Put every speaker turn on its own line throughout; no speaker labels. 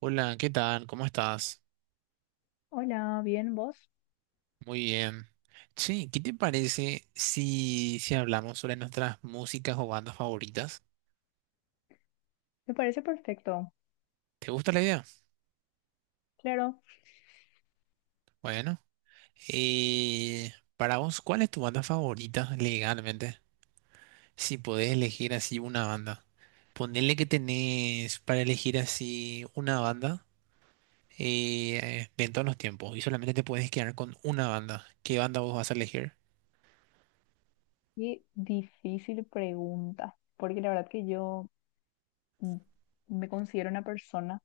Hola, ¿qué tal? ¿Cómo estás?
Hola, bien, ¿vos?
Muy bien. Che, ¿qué te parece si hablamos sobre nuestras músicas o bandas favoritas?
Me parece perfecto.
¿Te gusta la idea?
Claro,
Bueno, para vos, ¿cuál es tu banda favorita legalmente? Si podés elegir así una banda. Ponele que tenés para elegir así una banda de todos los tiempos y solamente te puedes quedar con una banda. ¿Qué banda vos vas a elegir?
qué difícil pregunta, porque la verdad que yo mm, me considero una persona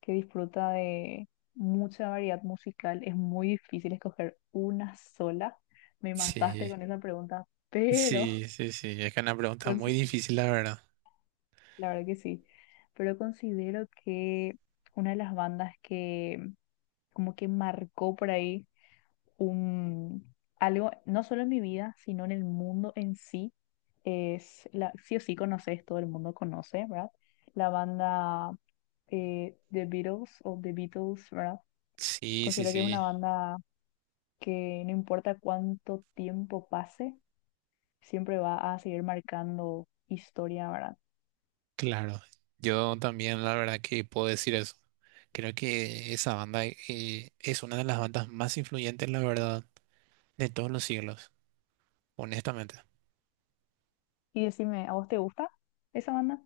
que disfruta de mucha variedad musical. Es muy difícil escoger una sola. Me mataste
Sí,
con esa pregunta, pero
sí, sí, sí. Es que es una pregunta
consi-
muy difícil, la verdad.
la verdad que sí, pero considero que una de las bandas que como que marcó por ahí un, algo, no solo en mi vida, sino en el mundo en sí, es, la, sí o sí conoces, todo el mundo conoce, ¿verdad? La banda The Beatles o The Beatles, ¿verdad?
Sí, sí,
Considero que es una
sí,
banda que no importa cuánto tiempo pase, siempre va a seguir marcando historia, ¿verdad?
claro. Yo también la verdad que puedo decir eso. Creo que esa banda es una de las bandas más influyentes, la verdad, de todos los siglos, honestamente.
Y decime, ¿a vos te gusta esa banda?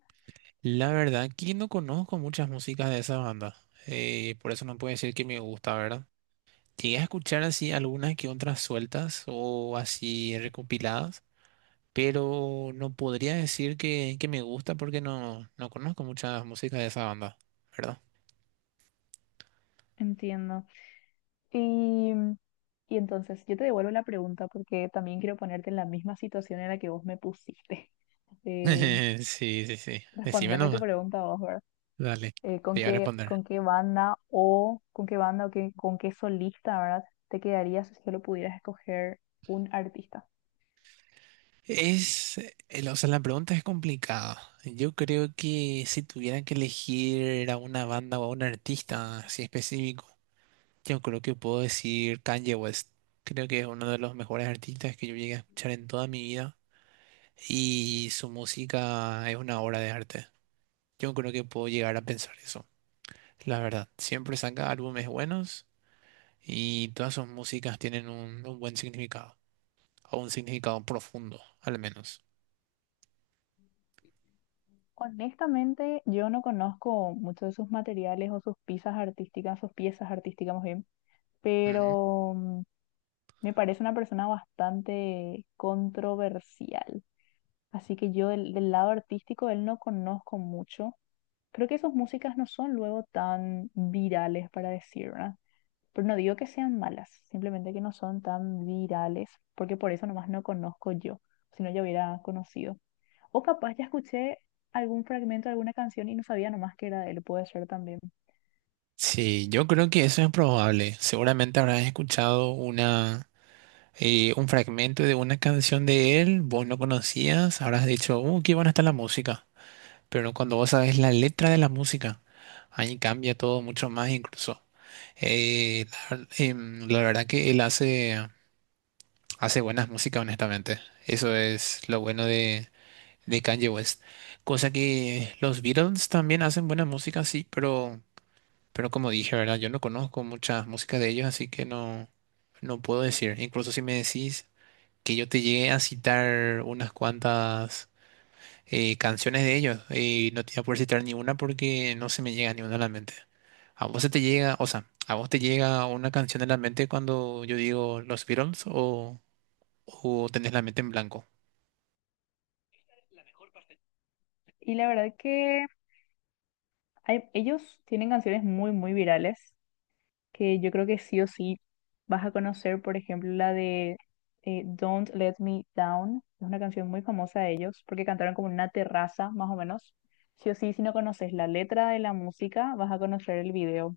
La verdad que no conozco muchas músicas de esa banda, por eso no puedo decir que me gusta, ¿verdad? Llegué a escuchar así algunas que otras sueltas o así recopiladas, pero no podría decir que me gusta porque no conozco muchas músicas de esa banda, ¿verdad?
Entiendo. Y, y entonces yo te devuelvo la pregunta porque también quiero ponerte en la misma situación en la que vos me pusiste. Eh,
Sí, sí, sí. Decime
respondeme tu
nomás.
pregunta vos, ¿verdad?
Dale,
¿Con
te voy a
qué,
responder.
con qué banda o con qué solista, ¿verdad? Te quedarías si solo pudieras escoger un artista?
Es, o sea, la pregunta es complicada. Yo creo que si tuviera que elegir a una banda o a un artista así específico, yo creo que puedo decir Kanye West. Creo que es uno de los mejores artistas que yo llegué a escuchar en toda mi vida y su música es una obra de arte. Yo creo que puedo llegar a pensar eso. La verdad, siempre saca álbumes buenos y todas sus músicas tienen un buen significado. A un significado profundo, al menos.
Honestamente, yo no conozco mucho de sus materiales o sus piezas artísticas más bien,
Ujú.
pero me parece una persona bastante controversial. Así que yo del lado artístico él no conozco mucho. Creo que sus músicas no son luego tan virales para decir, ¿verdad? Pero no digo que sean malas, simplemente que no son tan virales, porque por eso nomás no conozco yo, si no yo hubiera conocido. O capaz ya escuché algún fragmento de alguna canción y no sabía nomás que era de él, puede ser también.
Sí, yo creo que eso es probable. Seguramente habrás escuchado una, un fragmento de una canción de él, vos no conocías, habrás dicho, qué buena está la música. Pero cuando vos sabes la letra de la música, ahí cambia todo mucho más incluso. La verdad que él hace, hace buenas músicas, honestamente. Eso es lo bueno de Kanye West. Cosa que los Beatles también hacen buena música, sí, pero como dije, ¿verdad? Yo no conozco mucha música de ellos, así que no puedo decir. Incluso si me decís que yo te llegué a citar unas cuantas canciones de ellos, no te voy a poder citar ni una porque no se me llega ni una a la mente. ¿A vos se te llega, o sea, a vos te llega una canción a la mente cuando yo digo los Beatles o tenés la mente en blanco?
Y la verdad que ellos tienen canciones muy, muy virales que yo creo que sí o sí vas a conocer, por ejemplo, la de Don't Let Me Down. Es una canción muy famosa de ellos porque cantaron como en una terraza, más o menos. Sí o sí, si no conoces la letra de la música, vas a conocer el video.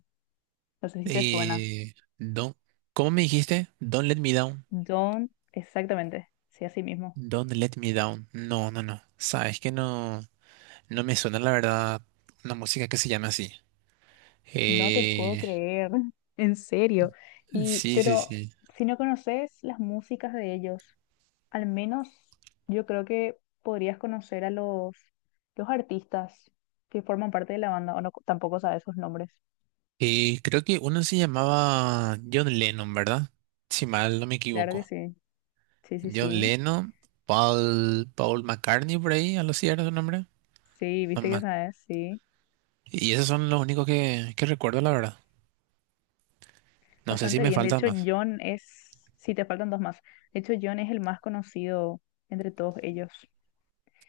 No sé si te suena.
No. ¿Cómo me dijiste? Don't Let Me Down.
Don't, exactamente, sí, así mismo.
Don't Let Me Down. No, no, no. Sabes que no, no me suena la verdad una música que se llama así.
No te puedo
Eh,
creer, en serio. Y,
sí, sí,
pero
sí.
si no conoces las músicas de ellos, al menos yo creo que podrías conocer a los artistas que forman parte de la banda, o no, tampoco sabes sus nombres.
Creo que uno se llamaba John Lennon, ¿verdad? Si mal no me
Claro que
equivoco.
sí. Sí, sí,
John
sí.
Lennon, Paul McCartney por ahí, algo así era su nombre.
Sí,
No
viste
me
que sabes, sí.
Y esos son los únicos que recuerdo, la verdad. No sé si
Bastante
me
bien. De
faltan
hecho,
más.
John es, sí, te faltan dos más. De hecho, John es el más conocido entre todos ellos.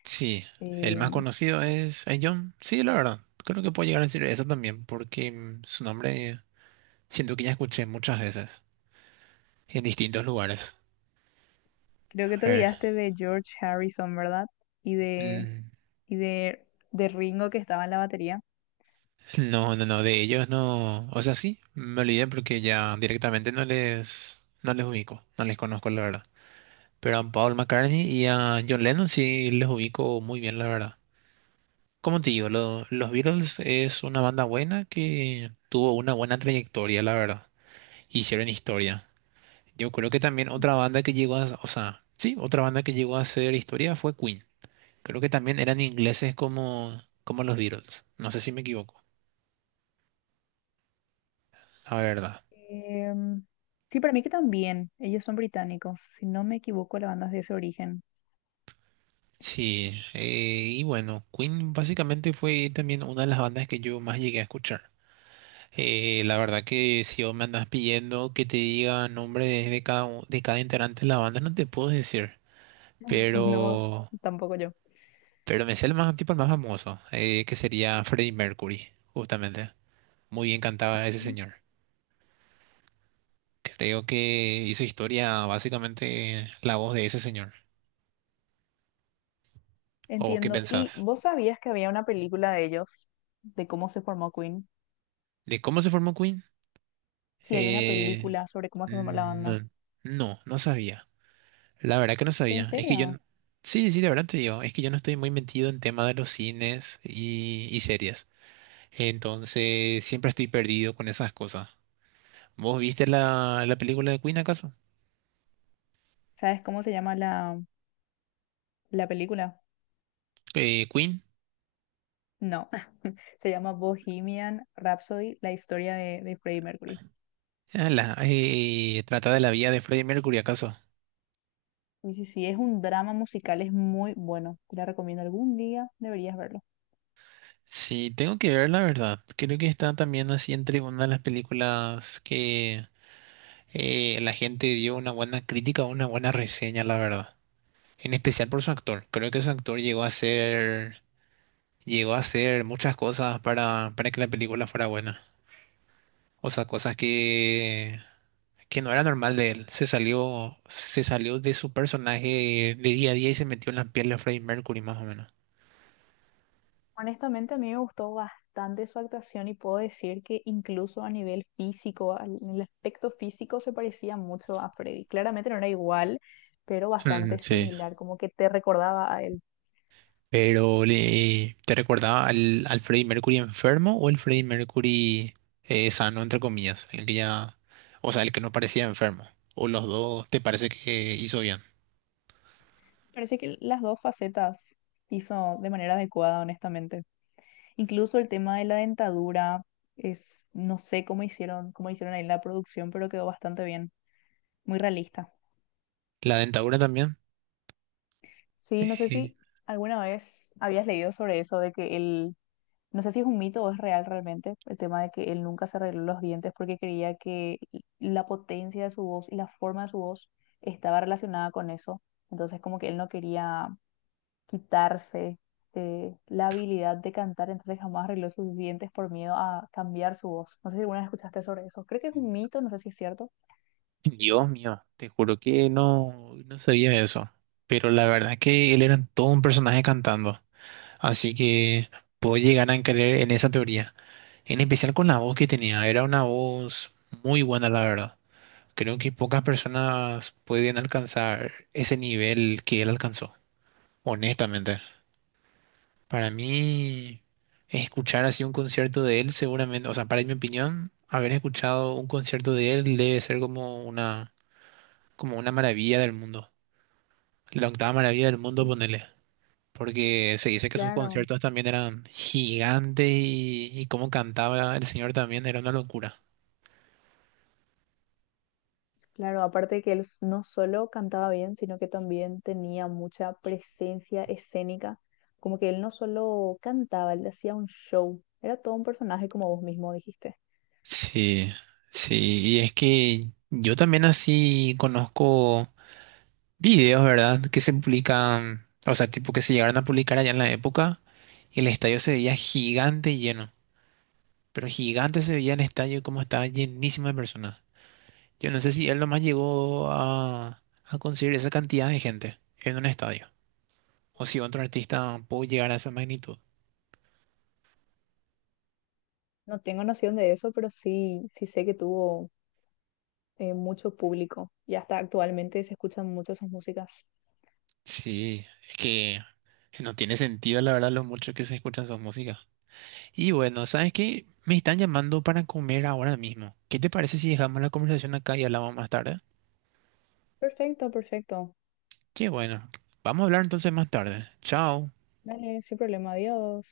Sí, el
Eh,
más conocido es John. Sí, la verdad. Creo que puedo llegar a decir eso también, porque mm, su nombre. Siento que ya escuché muchas veces en distintos lugares.
creo
A
que te
ver.
olvidaste de George Harrison, ¿verdad? Y de,
mm,
y de, de Ringo que estaba en la batería.
No, no, no, de ellos no. O sea, sí, me olvidé porque ya directamente no les, no les ubico, no les conozco, la verdad. Pero a Paul McCartney y a John Lennon sí les ubico muy bien, la verdad. Como te digo, los Beatles es una banda buena que tuvo una buena trayectoria, la verdad. Hicieron historia. Yo creo que también otra banda que llegó a, o sea, sí, otra banda que llegó a hacer historia fue Queen. Creo que también eran ingleses como, como los Beatles. No sé si me equivoco, la verdad.
Em, sí, para mí que también. Ellos son británicos. Si no me equivoco, la banda es de ese origen.
Sí, y bueno, Queen básicamente fue también una de las bandas que yo más llegué a escuchar. La verdad que si vos me andas pidiendo que te diga nombre de cada, de cada integrante de la banda, no te puedo decir.
No,
Pero,
tampoco yo.
pero me sé el más, tipo el más famoso, que sería Freddie Mercury, justamente. Muy bien cantaba ese
Mm.
señor. Creo que hizo historia básicamente la voz de ese señor. ¿O qué
Entiendo. ¿Y
pensás?
vos sabías que había una película de ellos, de cómo se formó Queen?
¿De cómo se formó Queen?
Sí, hay una
Eh,
película sobre cómo se formó la banda.
no, no, no sabía. La verdad que no
¿En
sabía. Es que yo...
serio?
sí, sí, de verdad te digo. Es que yo no estoy muy metido en tema de los cines y series. Entonces, siempre estoy perdido con esas cosas. ¿Vos viste la, la película de Queen acaso?
¿Sabes cómo se llama la película?
Queen.
No, se llama Bohemian Rhapsody, la historia de Freddie Mercury.
Ah, trata de la vida de Freddie Mercury acaso.
Sí, sí, sí, es un drama musical, es muy bueno. Te la recomiendo algún día, deberías verlo.
Sí, tengo que ver la verdad. Creo que está también así entre una de las películas que la gente dio una buena crítica, una buena reseña, la verdad. En especial por su actor. Creo que su actor llegó a hacer muchas cosas para que la película fuera buena. O sea, cosas que no era normal de él. Se salió de su personaje de día a día y se metió en la piel de Freddie Mercury, más o menos.
Honestamente, a mí me gustó bastante su actuación y puedo decir que incluso a nivel físico, en el aspecto físico se parecía mucho a Freddy. Claramente no era igual, pero
Mm,
bastante
sí,
similar, como que te recordaba a él.
pero le, ¿te recordaba al, al Freddie Mercury enfermo o el Freddie Mercury sano, entre comillas? El que ya, o sea, el que no parecía enfermo. ¿O los dos te parece que hizo bien?
Parece que las dos facetas hizo de manera adecuada, honestamente. Incluso el tema de la dentadura es, no sé cómo hicieron ahí en la producción, pero quedó bastante bien, muy realista.
La dentadura también.
Sí, no sé
Eh,
si alguna vez habías leído sobre eso de que él no sé si es un mito o es real realmente el tema de que él nunca se arregló los dientes porque creía que la potencia de su voz y la forma de su voz estaba relacionada con eso. Entonces como que él no quería quitarse la habilidad de cantar, entonces jamás arregló sus dientes por miedo a cambiar su voz. No sé si alguna vez escuchaste sobre eso. Creo que es un mito, no sé si es cierto.
Dios mío, te juro que no, no sabía eso. Pero la verdad es que él era todo un personaje cantando. Así que puedo llegar a creer en esa teoría. En especial con la voz que tenía. Era una voz muy buena, la verdad. Creo que pocas personas pueden alcanzar ese nivel que él alcanzó, honestamente. Para mí, escuchar así un concierto de él seguramente, o sea, para mi opinión, haber escuchado un concierto de él debe ser como una maravilla del mundo. La octava maravilla del mundo,
Sí,
ponele. Porque se dice que sus
claro.
conciertos también eran gigantes y cómo cantaba el señor también era una locura.
Claro, aparte que él no solo cantaba bien, sino que también tenía mucha presencia escénica. Como que él no solo cantaba, él hacía un show. Era todo un personaje, como vos mismo dijiste.
Sí, sí, y es que yo también así conozco videos, ¿verdad? Que se publican, o sea, tipo que se llegaron a publicar allá en la época y el estadio se veía gigante y lleno, pero gigante se veía el estadio como estaba llenísimo de personas. Yo no sé si él nomás llegó a conseguir esa cantidad de gente en un estadio o si otro artista pudo llegar a esa magnitud.
No tengo noción de eso, pero sí, sí sé que tuvo mucho público. Y hasta actualmente se escuchan mucho sus músicas.
Sí, es que no tiene sentido, la verdad, lo mucho que se escuchan sus músicas. Y bueno, ¿sabes qué? Me están llamando para comer ahora mismo. ¿Qué te parece si dejamos la conversación acá y hablamos más tarde?
Perfecto, perfecto.
Qué bueno. Vamos a hablar entonces más tarde. Chao.
Dale, sin problema. Adiós.